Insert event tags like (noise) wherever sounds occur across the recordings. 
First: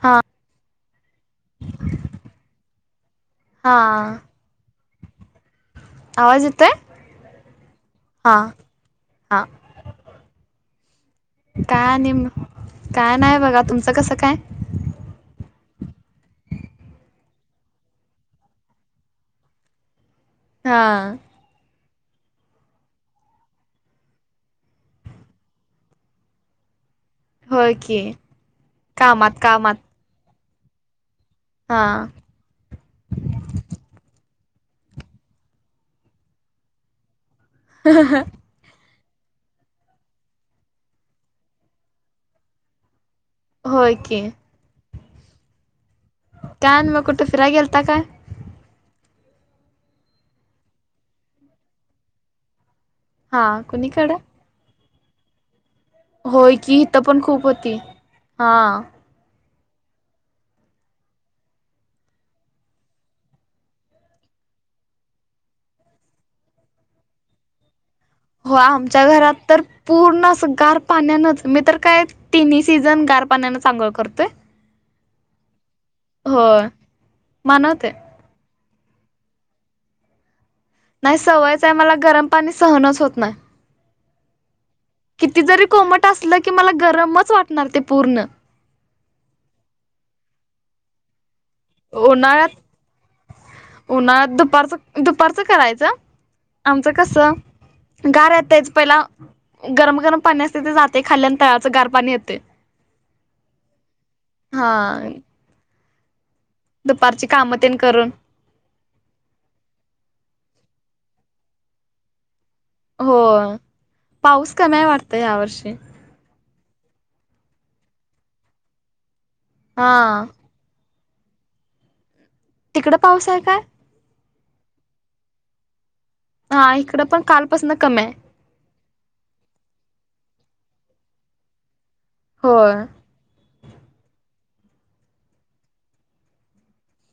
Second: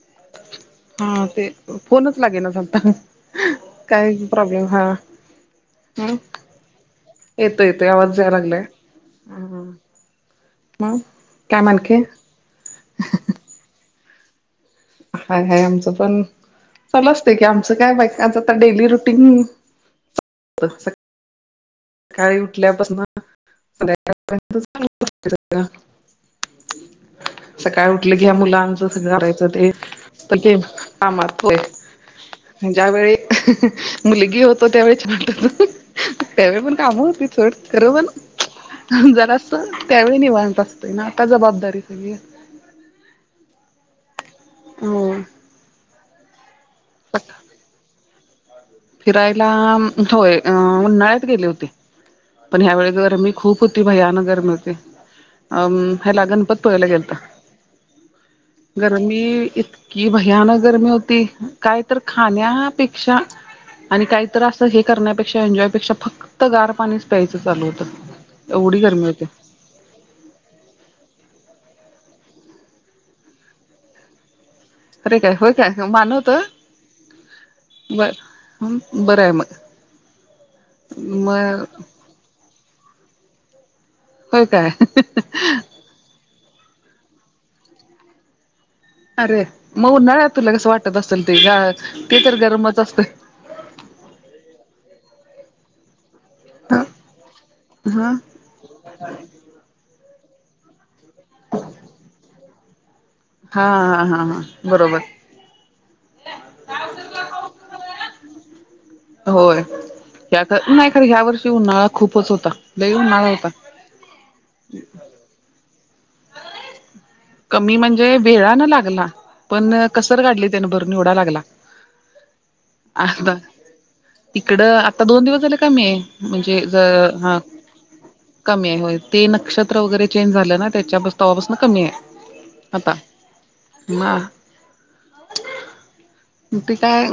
हा हा ते फोनच लागेना झालंता हा काय प्रॉब्लेम हा हम् आवाज येतोय येतो येतो आवाज हा जारा यायलाय हा मग काय आणि मी काय नाही बघा तुमचं कसं काय हाय हाय आमचं पण चालू असते कि आमचं काय बाय आता तर डेली रूटीन हा काळी उठल्या पासून संध्याकाळपर्यंत (unintelligible) होय सकाळी की उठले घ्या मुलांच सं कामात करायचं ते कामात तर घे कामात हा (unintelligible) ज्यावेेळी मुलगी होतो त्यावेळीचट त्यावेळी एवढी पण काम होती (inaudible) ोड खरो बण जरा अस त्यावेळी निवांत असतोय ना आता जबाबदारी दिली आहे होय की हो कायन मग कुठे फिराय गेलता काय फिरायला होय उन्हाळ्यात गेली होती पण ह्यावेळे गरमी हा खूप होती कुणीकडे भयानक गर्मी होती आम ह्याला होय गणपत की पुळ्याला इथं गेलत पण खूप होती हा गरमी ती इतकी भयानक गरमी होती काय तर खाण्यापेक्षा आणि काहीत असं हे करण्यापेक्षा एन्जॉयपेक्षा फक्त गार पाणीच प्यायचं चालू होत हो आमच्या घरात तर पूर्ण असं गार पाण्यानंच मी तर काय तिन्ही सीझन गार पाण्यानं आंघोळ करतोय अरे काय होय काय मानवत होय मानवते बर बरं आहे मग नाही मग सवयचं आहे मला गरम पाणी सहनच होत नाही. हो काय किती जरी कोमट असलं की मला गरमच वाटणार ते पूर्ण अरे मग उन्हाळ्यात तुला कसं वाटत असेल ते ते तर गरमच असतं उन्हाळ्यात उन्हाळ्यात दुपारचं दुपारचं करायचं ह आमचं कस हा गार येतच पहिला गरम गरम पाण्या अस तथ जात ते खाल्ल्यान तळाचं गार पाणी येते हा हा हा हा बरोबर दुपारची कामं ते करून होय नाही खर ह्या वर्षी उन्हाळा खूपच होता लई हो उन्हाळा होता पाऊस कमी वाटत ह्या वर्षी कमी म्हणजे वेळा न लागला पण हा कसडली त्यान भरून निवडा लागला तिकडं आ पाऊस आहे काय इकडं आता दोन दिवस झाले कमी आहे म्हणजे हा ज इकडं पण हा कालपासून कमी आहे कमी आहे हो ते नक्षत्र वगैरे चेंज झालं ना त्याच्या्हापासून कमी आहे होय आता म ते काय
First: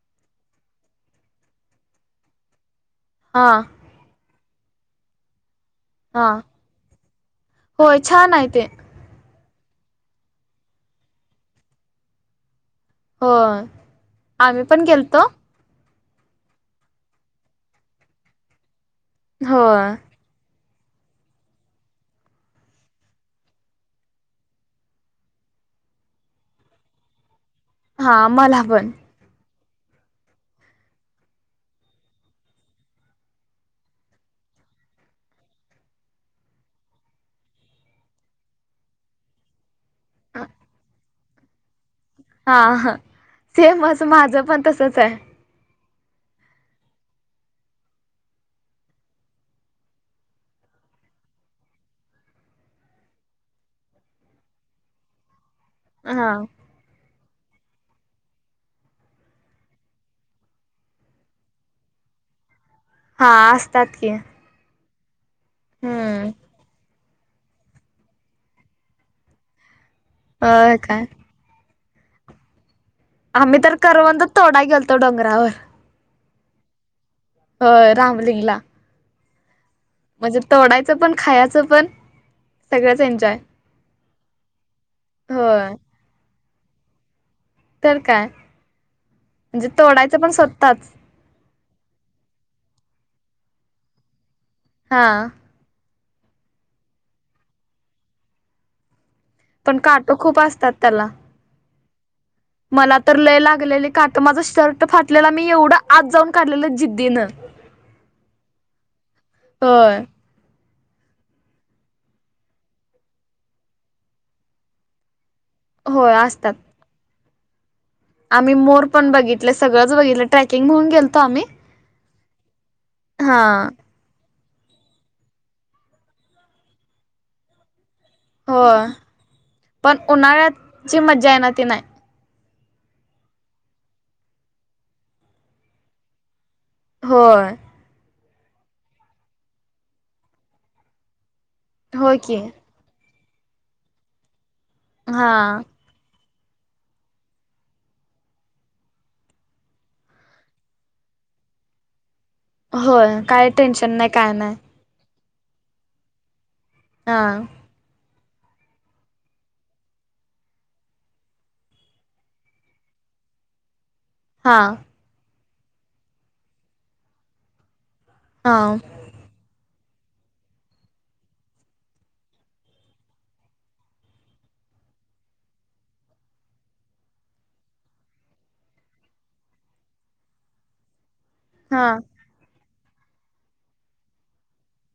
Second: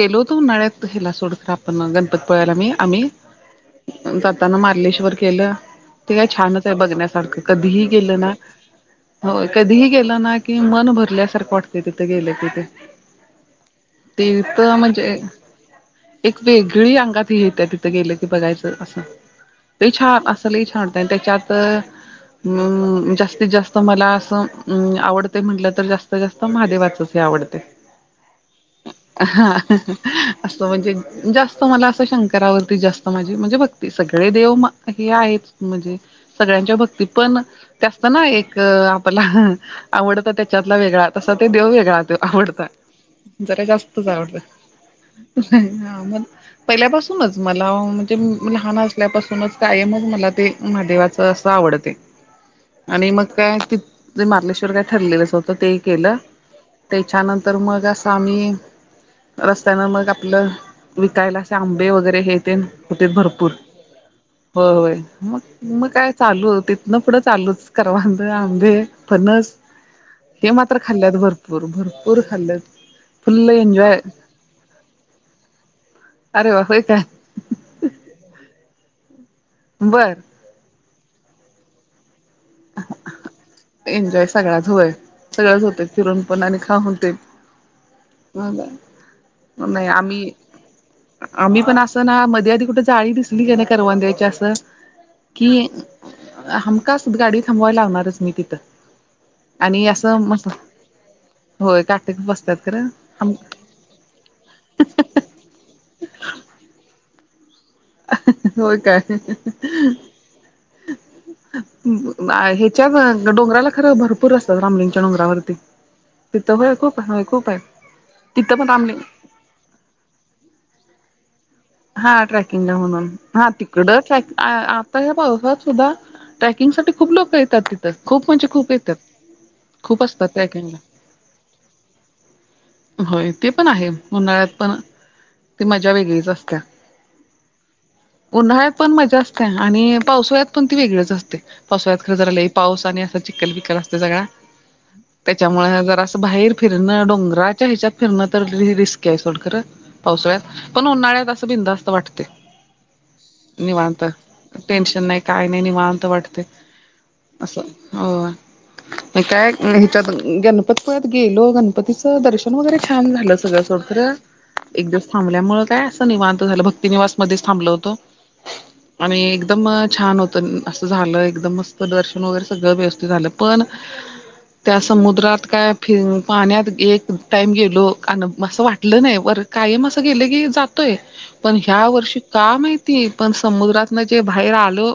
गेलो होतो उ नळ्यात हेला सोडत आपण गणपतपुळ्याळा मी आम्ही हा जाताना मारलेश्वर केलं ते काय हा छानच आहे बघण्यासारखं कधीही होय गेलं ना छान आहे ते होय कधीही गेलं ना कि मन भरल्यासारखं वाटतय तिथे गेलं तिथे. होय ते आम्ही तर पण म्हणजे गेलतो एक वेगळी अंगात हे येत्या्या तिथं गेलं की बघायचं असं, ते होय छान अस लई छान त्याच्यात अं जास्तीत जास्त मला असं आवडते म्हटलं तर जास्तीत जास्त महादेवाचच हे आवडतय. हा मला पण. हा असं म्हणजे जास्त मला असं शंकरावरती जास्त माझी म्हणजे भक ते सगळे देव म हे आहेत म्हणजे सगळ्यांच्या भक्तीत पण, ते असत ना एक आपला, आवडत त्याच्यातला वेगळा तसा ते देव वेगळा. हा आवडता, हा जरा सेम असं जास्तच आवडता, माझं पण तसच आहे. म पहिल्यापासूनच मला म्हणजे लहान असल्यापासूनच कायम मला ते महादेवाचं असं आवडतय. आणि मग काय ते, मारलेश्वर काय ठरलेलंच होतं ते केलं. हा त्याच्यानंतर मग अस आम्ही रस्त्यानं मग आपलं, विकायला असे आंबे वगैरे हेे तेन. होतीत हा भरपूर, असतात की होय मग म काय हम्म चालू होती तीतन पुढं चालूच, करवंद, आंबे, फनस, हे होय मात्र काय खाल्ल्यात भर पोर भरपूर खाल्यात. आम्ही तर करवंद तोडाय गेलतो डोगरावर. अरे वा! होय काय. होय रामलीगला. बरं. म्हणजे तोडायचं पण खायचं पण. सगळंच एन्जॉय एन्जॉय सगळंच होय, सगळच होय होते फिरून पण आणि खाऊन तेन. तर काय मग, म्हणजे नाही तोडायचं आम्ही पण स्वतःच आम्ही पण असं ना मध्ये आधी कुठं जाळी दिसली का नाही करवंदाची असं हा. कि, हमकास गाडी थांबवायला लावणारच मी तिथं. पण आणि अस काटो खूप मस, असतात त्याला होय काटक बसतात. खरं मला तर आम लय लागलेले काट माझं शर्ट फाटलेला मी एवढं आत जाऊन काढलेलं जिद्दीनं. होय काय? होय अ ह्याच्या डोंगराला खरं भरपूर असतात रामलिंगच्या डोंगरावरती. होय तित असतात होय खूप होय खूप आहेत. आम्ही मोर पण बघितले सगळंच बघितलं ट्रॅकिंग म्हणून गेलतो आम्ही. हा ट्रॅकिंगला म्हणून हा तिकड ट्रॅक आता या पावसात सुद्धा, ट्रॅकिंग साठी खूप लोक येतात ती थ खूप म्हणजे हो खूप येतात, पण खूप असतात ट्रेकिंगला. उन्हाळ्यात जी मज्जा आहे ना ती नाही होय ते पण आहे उन्हाळ्यात पण, ती मज्जा वेगळीच असत्या. होय. उन्हाळ्यात पण मजा असतया आणि पावसाळ्यात पण ती वेगळीच असते. पावसाळ्यात खरं होय जरा की लई पाऊस आणि असा चिकल बिकल असतोय सगळा, हा त्याच्यामुळे जरा असं बाहेर फिरण डोंगराच्या ह्याच्यात फिरण तर लई रिस्क आहे सोड खर, पावसाळ्यात, पण उन्हाळ्यात बिनधास्त वाटतय. होय काय टेन्शन नाही काय नाय. टेन्शन नाही काय नाय निवांत वाटतय. हा. असं, हो. काय हिच्यात गणपतपुळ्यात गेलो गणपतीचं दर्शन वगैरे छान झालं सगळ सोड. खर. हां. एक दिवसं थांबल्यांमुळे कायं असं निवांत झालं भक्तीनिवांस मध्येचं थांबलं होतं हां आणि एकदंम छान होतं असं झालं एकदंम मस्तं दर्शन वगैरें सगळं व्यवस्थितं झालं पणं त्यां समुद्रांत कायं फि पाण्यांत एक टाईम गेलो अनं असं वाटलं नाहीं बरं कारमं असं गेलं की जातं येते पणं ह्या हा वर्षी कायं माहिती पणं समुद्रांतन जे बाहेर आलं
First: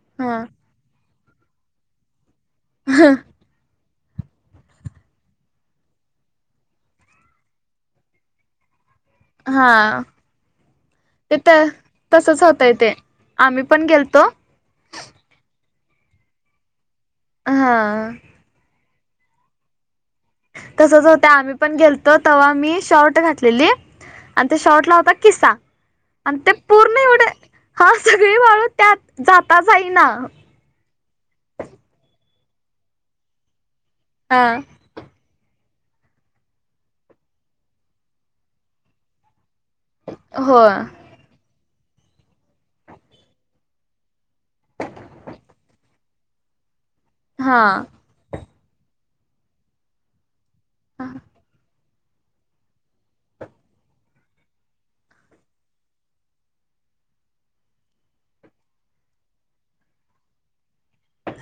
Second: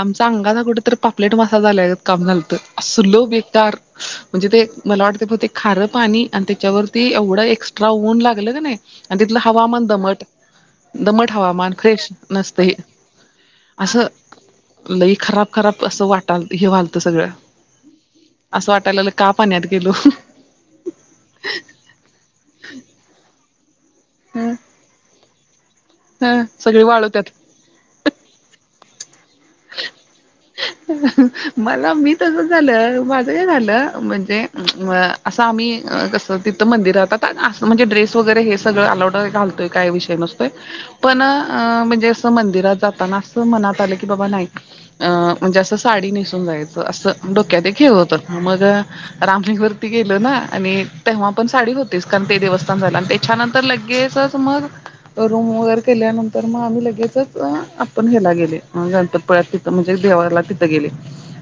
आमच्यां हा अंगांचा कुठेेतरं पापलेट वांस झालायं गतं कामं झालं तं असलो बेकांर म्हणजे ते मलां वाटतें पणं ते खारं पाणी आणि त्यांच्या वरती एवढं एक्स्ट्रा ऊंन लागलं कां नाहीं आणि तिथलं हवामांन हा दमटं दमटं ते तर हवामांन फ्रेश तसच नसते होतय ते आम्ही पण असं गेलतो लई खरांब खरांब असं वाटालं हेवालतं सगळं हां असं वाटायंलं कां पाण्यांत गेलो तसंच होतं आम्हीं पणं गेलतो तेंव्हा मी शॉर्ट घातलेली आणि हम्म त्यां शॉर्ट लां होतां खिसां आणि ह ते सगळी पूर्ण एवढे वाळवत्यात. हां सगळीं वाळूं त्यांत जातां जाईनां मलां मी तसं झालं माझं झालं म्हणजे हा अ असं आम्हीं कसं तिथं मंदिरांतहात म्हणजे ड्रेस वगैरें हे सगळं अलाउड घालतोयं कां विषय नसतो हो पणं म्हणजे असं मंदिरांत जातांना असं मणांत आलं की बाबां नाहीं अ म्हणजे असं सांडी नेसूंन जायचं असं हा डोक्यांत एक हे होतं मंग रामंलीवररती गेलो नां आणि तेंव्हा पणं सांडी बदंलू तेचं ते देवस्थानं झालं आणि त्यांच्यानंतर लगेचचं मंण रूंम वगैरें केल्यांनंतर मंग आम्हीं लगेचं आपणं एप्पल घ्यायला गेले नंतर परतं पल्यांसतीत म्हणजे जेवांयला तिथं गेले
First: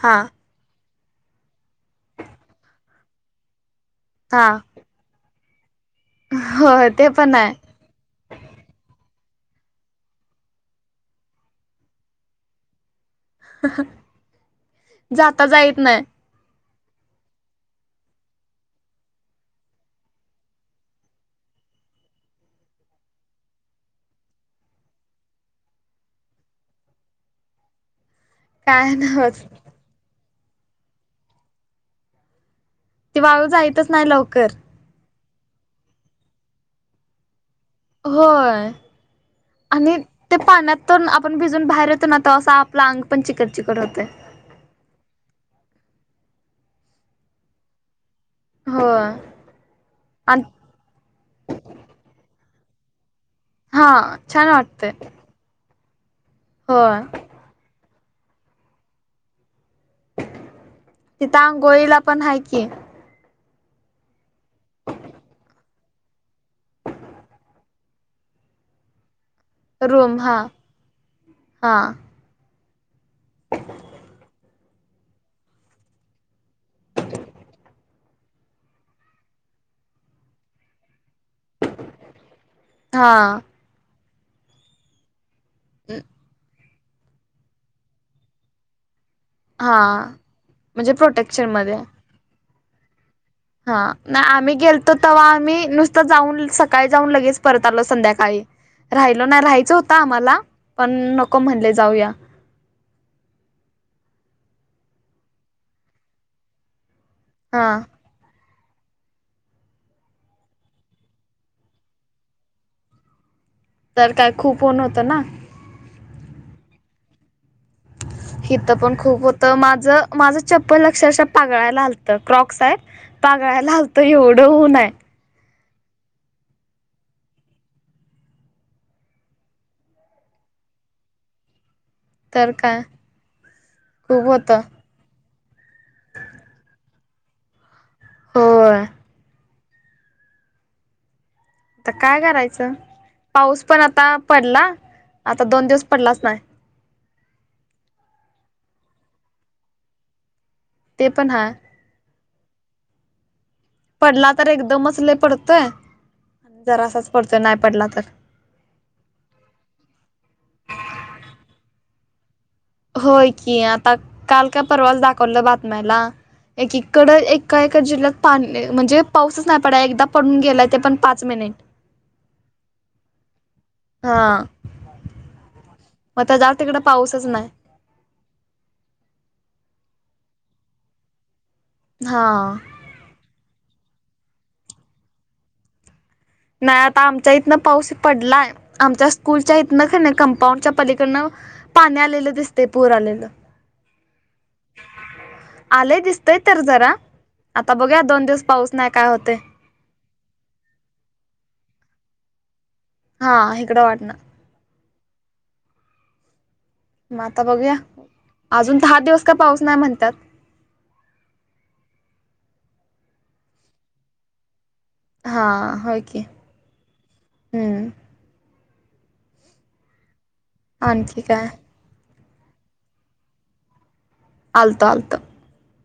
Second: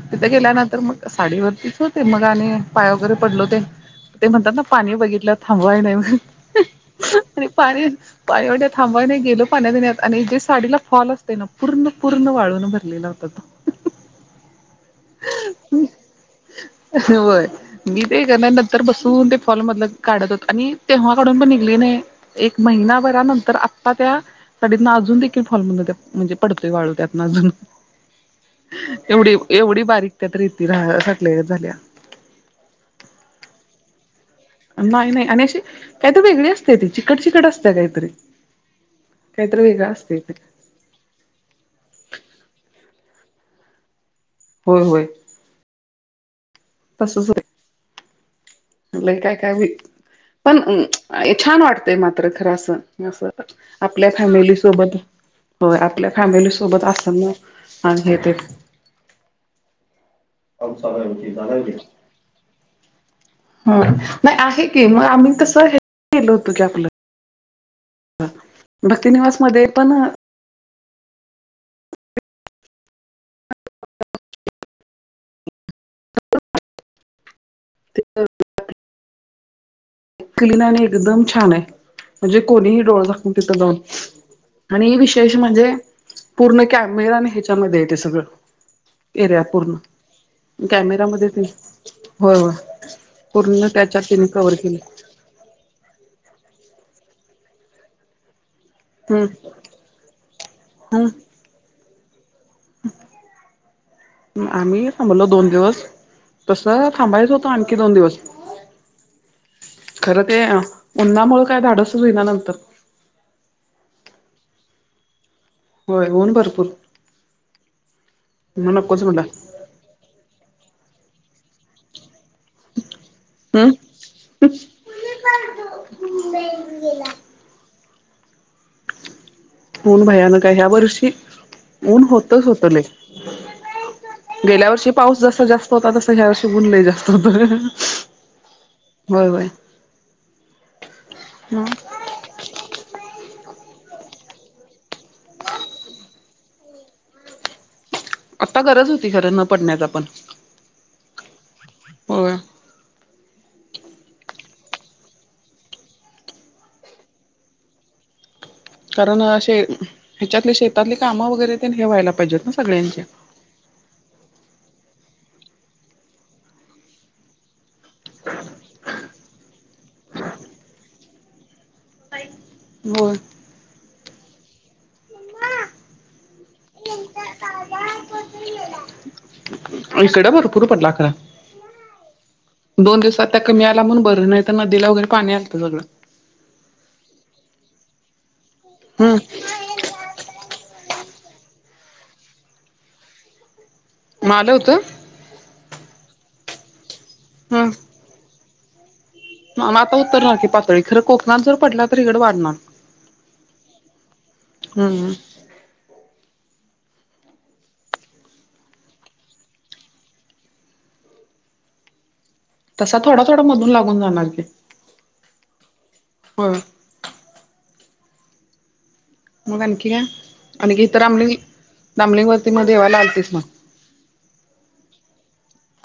हा तिथं गेल्यानंतर मंग साडीवररतीचं होते मंग आणि पांय वगैरें पडलो ते ते हा म्हणतांत नां पाणी बघितलं थांबवांय नाहीं मं हो ते पण आणि आहे पाणी पायवड्यां थांबवायने गेलो पाण्यां देण्यांत आणि जे साडीलां फॉल असते नां पूर्ण पूर्ण वाळूंन भरलेलं होतं हं जातां जां येतं नाहीं व्हंय मी ते करणारं नंतर बसूंन ते फॉल मधलं काढंत होतं आणि तेंव्हा कांडून पणं निघली नाहीं एक महिन्यांभरानंतर आतां त्यां साडितूं अजूंन देखील फॉलमंध्येध म्हणजे पडतोय वाळूं त्यातं अजूंन काय एवढी नवच एवढी बारीक त्यांतरेती सगल्यां झाल्यां ती वाळूं जायंतचं नाहीं लवकरं नाहीं नाहीं आणि अशी कांहीं तरं वेगळी असतें ती चिकट चिकट असतें कांहीं होयं आणि असते ते त्यां पाण्यांत तरं आपणं भिजूंन बाहेर येतो नां तवां असं आपलं आंग पणं चिकट चिकट होतं होयं होयं तसंच होतें ते होय लंय कायं कायं आणि पणं छान वाटतंय मात्र खरं असं हा आपल्यां छान वाटतय फॅमिलीसोबतं होयं आपल्यां फॅमिलीसोबतं होय असतं नां हा ह ते (unintelligible) अ लांय तिथं झालेयं घ आंघोळीला (unintelligible) पण हाय की हो नाहीं आहे की मंग आम्हीं तसं हे केेलो होतो की आपलं हां भक्तीनिवांस मध्यें रूंम हां हां (unintelligible) ते (unintelligible) क्लीन आणि एकदंम छान आहे म्हणजे कोणीही डोळ हा दाकवूंन तिथं दोन आणि एक विशेष म्हणजे पूर्ण कॅमेरा आणि ह्याच्यामध्ये हाय ते सगळं एरिया हा पूर्ण म्हणजे कॅमेरामध्ये येते प्रोटेक्शन मध्ये हो. हा नाय आम्ही गेलतो तवा आम्ही नुसतं जाऊन सकाळी जाऊन लगेच परत आलो संध्याकाळी रायलो हम्म नाय राहायचं होत आम्हाला पण नको म्हणले जाऊया. म आम्ही थांबलो दोन दिवस तस थांबायच होत त आणखी हा. दोन दिवस खरं ते उन्हामुळ काय धाडसच होईना नंतर तर काय खूप ऊन होतं ना होय ऊन भरपूर हिथ मग पण नकोच म्हणला खूप होत माझ माझं चप्पल अक्षरशः पागळायला आल तर क्रॉक्स आहेत. हम्म पगळायला आलतं एवढं ऊन हाय. ऊन भयानक हाय ह्या वर्षी ऊन होत तिथंच तर होत काय लय, खूप होतं. गेल्या वर्षी पाऊस जसा जास्त होता तसा ह्या वर्ष ऊन लय जास्त होत. होय होय होय. म आता काय करायचं पाऊस पण आता पडला आता दोन दिवस पडलाच नाय आता गरज होती खरं न पडण्याचा पण ते पण हाय. होय. पडला तर एकदमच लय पडतोय आन जरासाच पडतोय नाय पडला तर कारण असे ह्याच्यातले शेतातली कामं वगैरे तेनं हे व्हायला पाहिजेत ना सगळ्यांचे होय की, आता काल का परवाच दाखवलं बातम्याला एक की कड एक काय काय जिल्ह्यात पाणी ल म्हणजे पाऊसच नाय पडाय एकदा पडून गेलाय ते पण पाच महिने होय. हा आता जाव तिकड पाऊसच नाय. हीकड भरपूर पडला खर हा दोन दिवसात त्या कमी आला म्हणून बरं नाय त नदीला वगैरे पाणी आलतं सगळं नाय आता आमच्या इथन पाऊस पडलाय आमच्या हम् स्कूल- च्या इथनं कन कंपाऊंडच्या पलीकडनं पाणी आलेलं दिसतय पूर आलेलं. म आला होत आलय दिसतय तर जरा आता बघूया दोन दिवस पाऊस नाय काय होतय. म म आता उतरणार की पातळी खरं कोकणात जर पडला तर इकडं वाढणार हा हीकडं वाढणार हूं हूं म आता बघूया अजून दहा दिवस का पाऊस नाय म्हणतात. तसा थोडा थोडा मधुन लागून जाणार की हा होय की हो हूं मग आणखी काय आणखी इथं रामलिं रामलिंग वरती मध देवाला आलतीस मग आलतो आलतो.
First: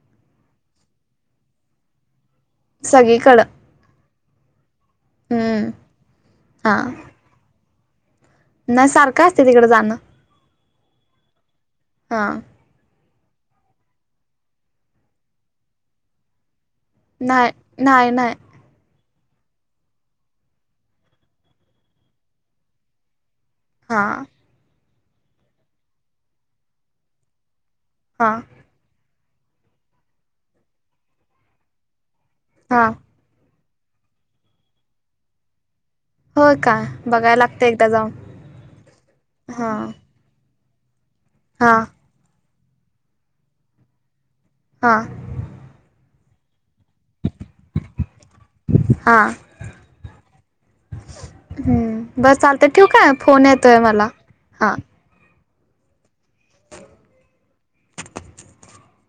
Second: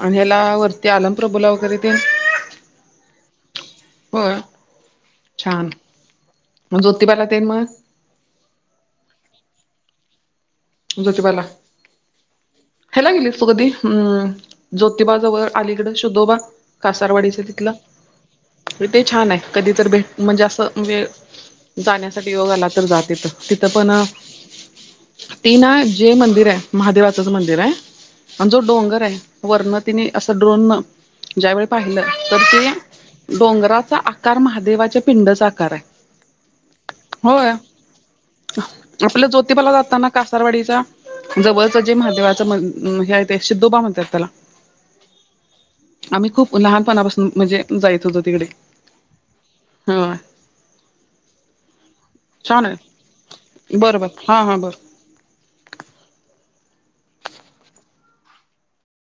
आणि ह्याला वरती आलम प्रभुला वगैरे ते सगळीकडं होय छान हम्म जोतिबाला तेन मग नात सारखं असतय तिकड जाणं ज्योतिबाला हां हयाला गेलीस तू कधी अं ज्योतिबाजवळ अलीकड शुधोबा कासारवाडीच्या नाही तिथला नाही नाही म्हणजे ते छान हाय कधी तर भेट म्हणजे असं वेळ जाण्यासाठी योग आला तर जा तिथं तिथं पण हा अ ती ना जे मंदिर हाय. महादेवाचंच मंदिर हाय. हा आमचं (unintelligible) डोंगर हाय. वरन तिने असं ड्रोन ज्यावेेळी पाहिलं तर ते हा - - डोंगराचा आकार महादेवाच्या पिंडचा आकार हाय. होय काय बघायला होय. लागते एकदा जाऊन आपल्या ज्योतिबाला हा जाताना कासारवाडीचा हा जवळच जे महादेवाच मं हे ते शिद्धोबा म्हणत्यात त्याला. हां. आम्ही खूप लहानपणापासून म्हणजे जाइत होतो तिकडे. हां. ह हम्म. बर छान चालतय ठेवु आहे का? फोन येतोय बरं बर मला बर हा.